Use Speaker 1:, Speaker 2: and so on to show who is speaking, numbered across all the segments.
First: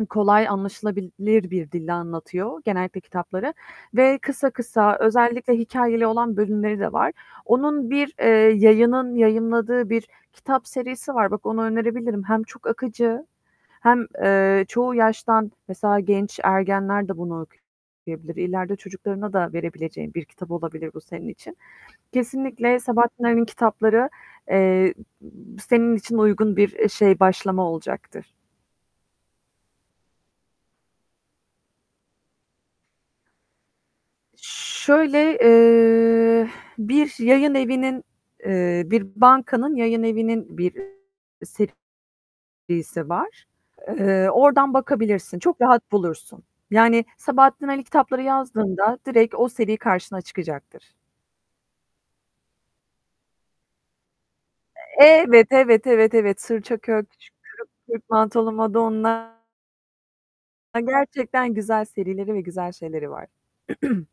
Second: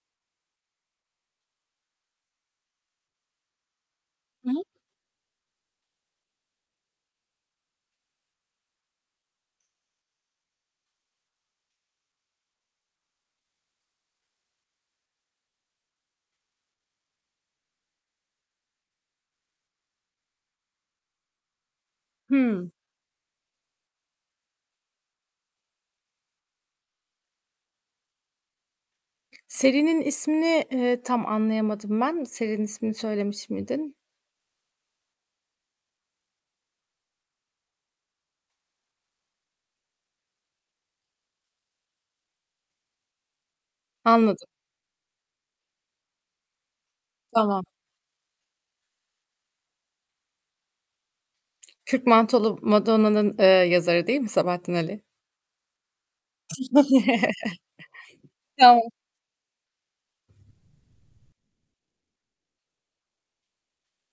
Speaker 1: I kolay, anlaşılabilir bir dille anlatıyor genellikle kitapları ve kısa
Speaker 2: Hı hı.
Speaker 1: kısa özellikle hikâyeli olan bölümleri de var. Onun bir, eee, yayının yayınladığı bir kitap serisi var. Bak onu önerebilirim. Hem çok akıcı hem, eee, çoğu yaştan mesela genç ergenler de bunu okuyabilir. İleride çocuklarına da verebileceğin bir kitap olabilir bu senin için.
Speaker 2: Hıı.
Speaker 1: Kesinlikle Sabahattin Ali'nin kitapları, eee, senin için uygun bir, eee, şey başlama olacaktır.
Speaker 2: Serinin ismini, eee, tam anlayamadım ben. Serinin ismini söylemiş miydin?
Speaker 1: Şöyle, eee, bir yayınevinin, eee, bir bankanın yayınevinin bir serisi var. Eee,
Speaker 2: Anladım.
Speaker 1: oradan bakabilirsin, çok rahat bulursun. Yani,
Speaker 2: Tamam.
Speaker 1: Sabahattin Ali kitapları yazdığında direkt o seri karşına çıkacaktır.
Speaker 2: Kürk Mantolu Madonna'nın, eee, yazarı değil mi Sabahattin Ali?
Speaker 1: Evet, evet, evet, evet. Sırça Köşk, Kürk Mantolu
Speaker 2: Tamam.
Speaker 1: Madonna. E, gerçekten güzel serileri ve güzel şeyleri var.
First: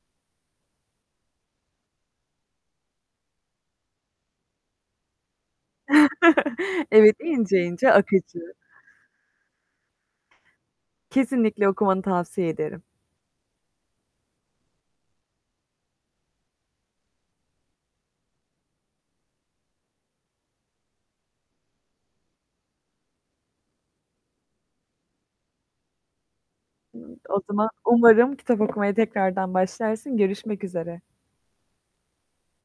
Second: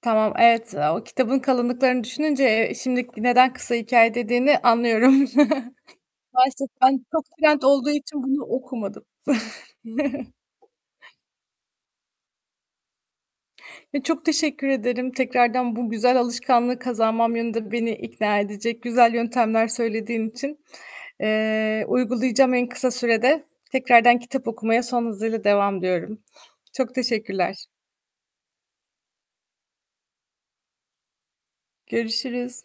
Speaker 2: Tamam, evet. Aaa, o kitabın kalınlıklarını düşününce, eee, şimdi neden kısa hikâye dediğini anlıyorum. Gerçekten
Speaker 1: Evet,
Speaker 2: çok
Speaker 1: ince
Speaker 2: trend olduğu
Speaker 1: ince
Speaker 2: için bunu
Speaker 1: akıcı.
Speaker 2: okumadım.
Speaker 1: Kesinlikle okumanı tavsiye ederim.
Speaker 2: Ya, çok teşekkür ederim tekrardan bu güzel alışkanlığı kazanmam yönünde beni ikna edecek güzel yöntemler söylediğin için. Eee, uygulayacağım en kısa sürede tekrardan kitap okumaya son hızıyla devam diyorum. Çok
Speaker 1: O
Speaker 2: teşekkürler.
Speaker 1: zaman umarım kitap okumaya tekrardan başlarsın. Görüşmek üzere.
Speaker 2: Görüşürüz.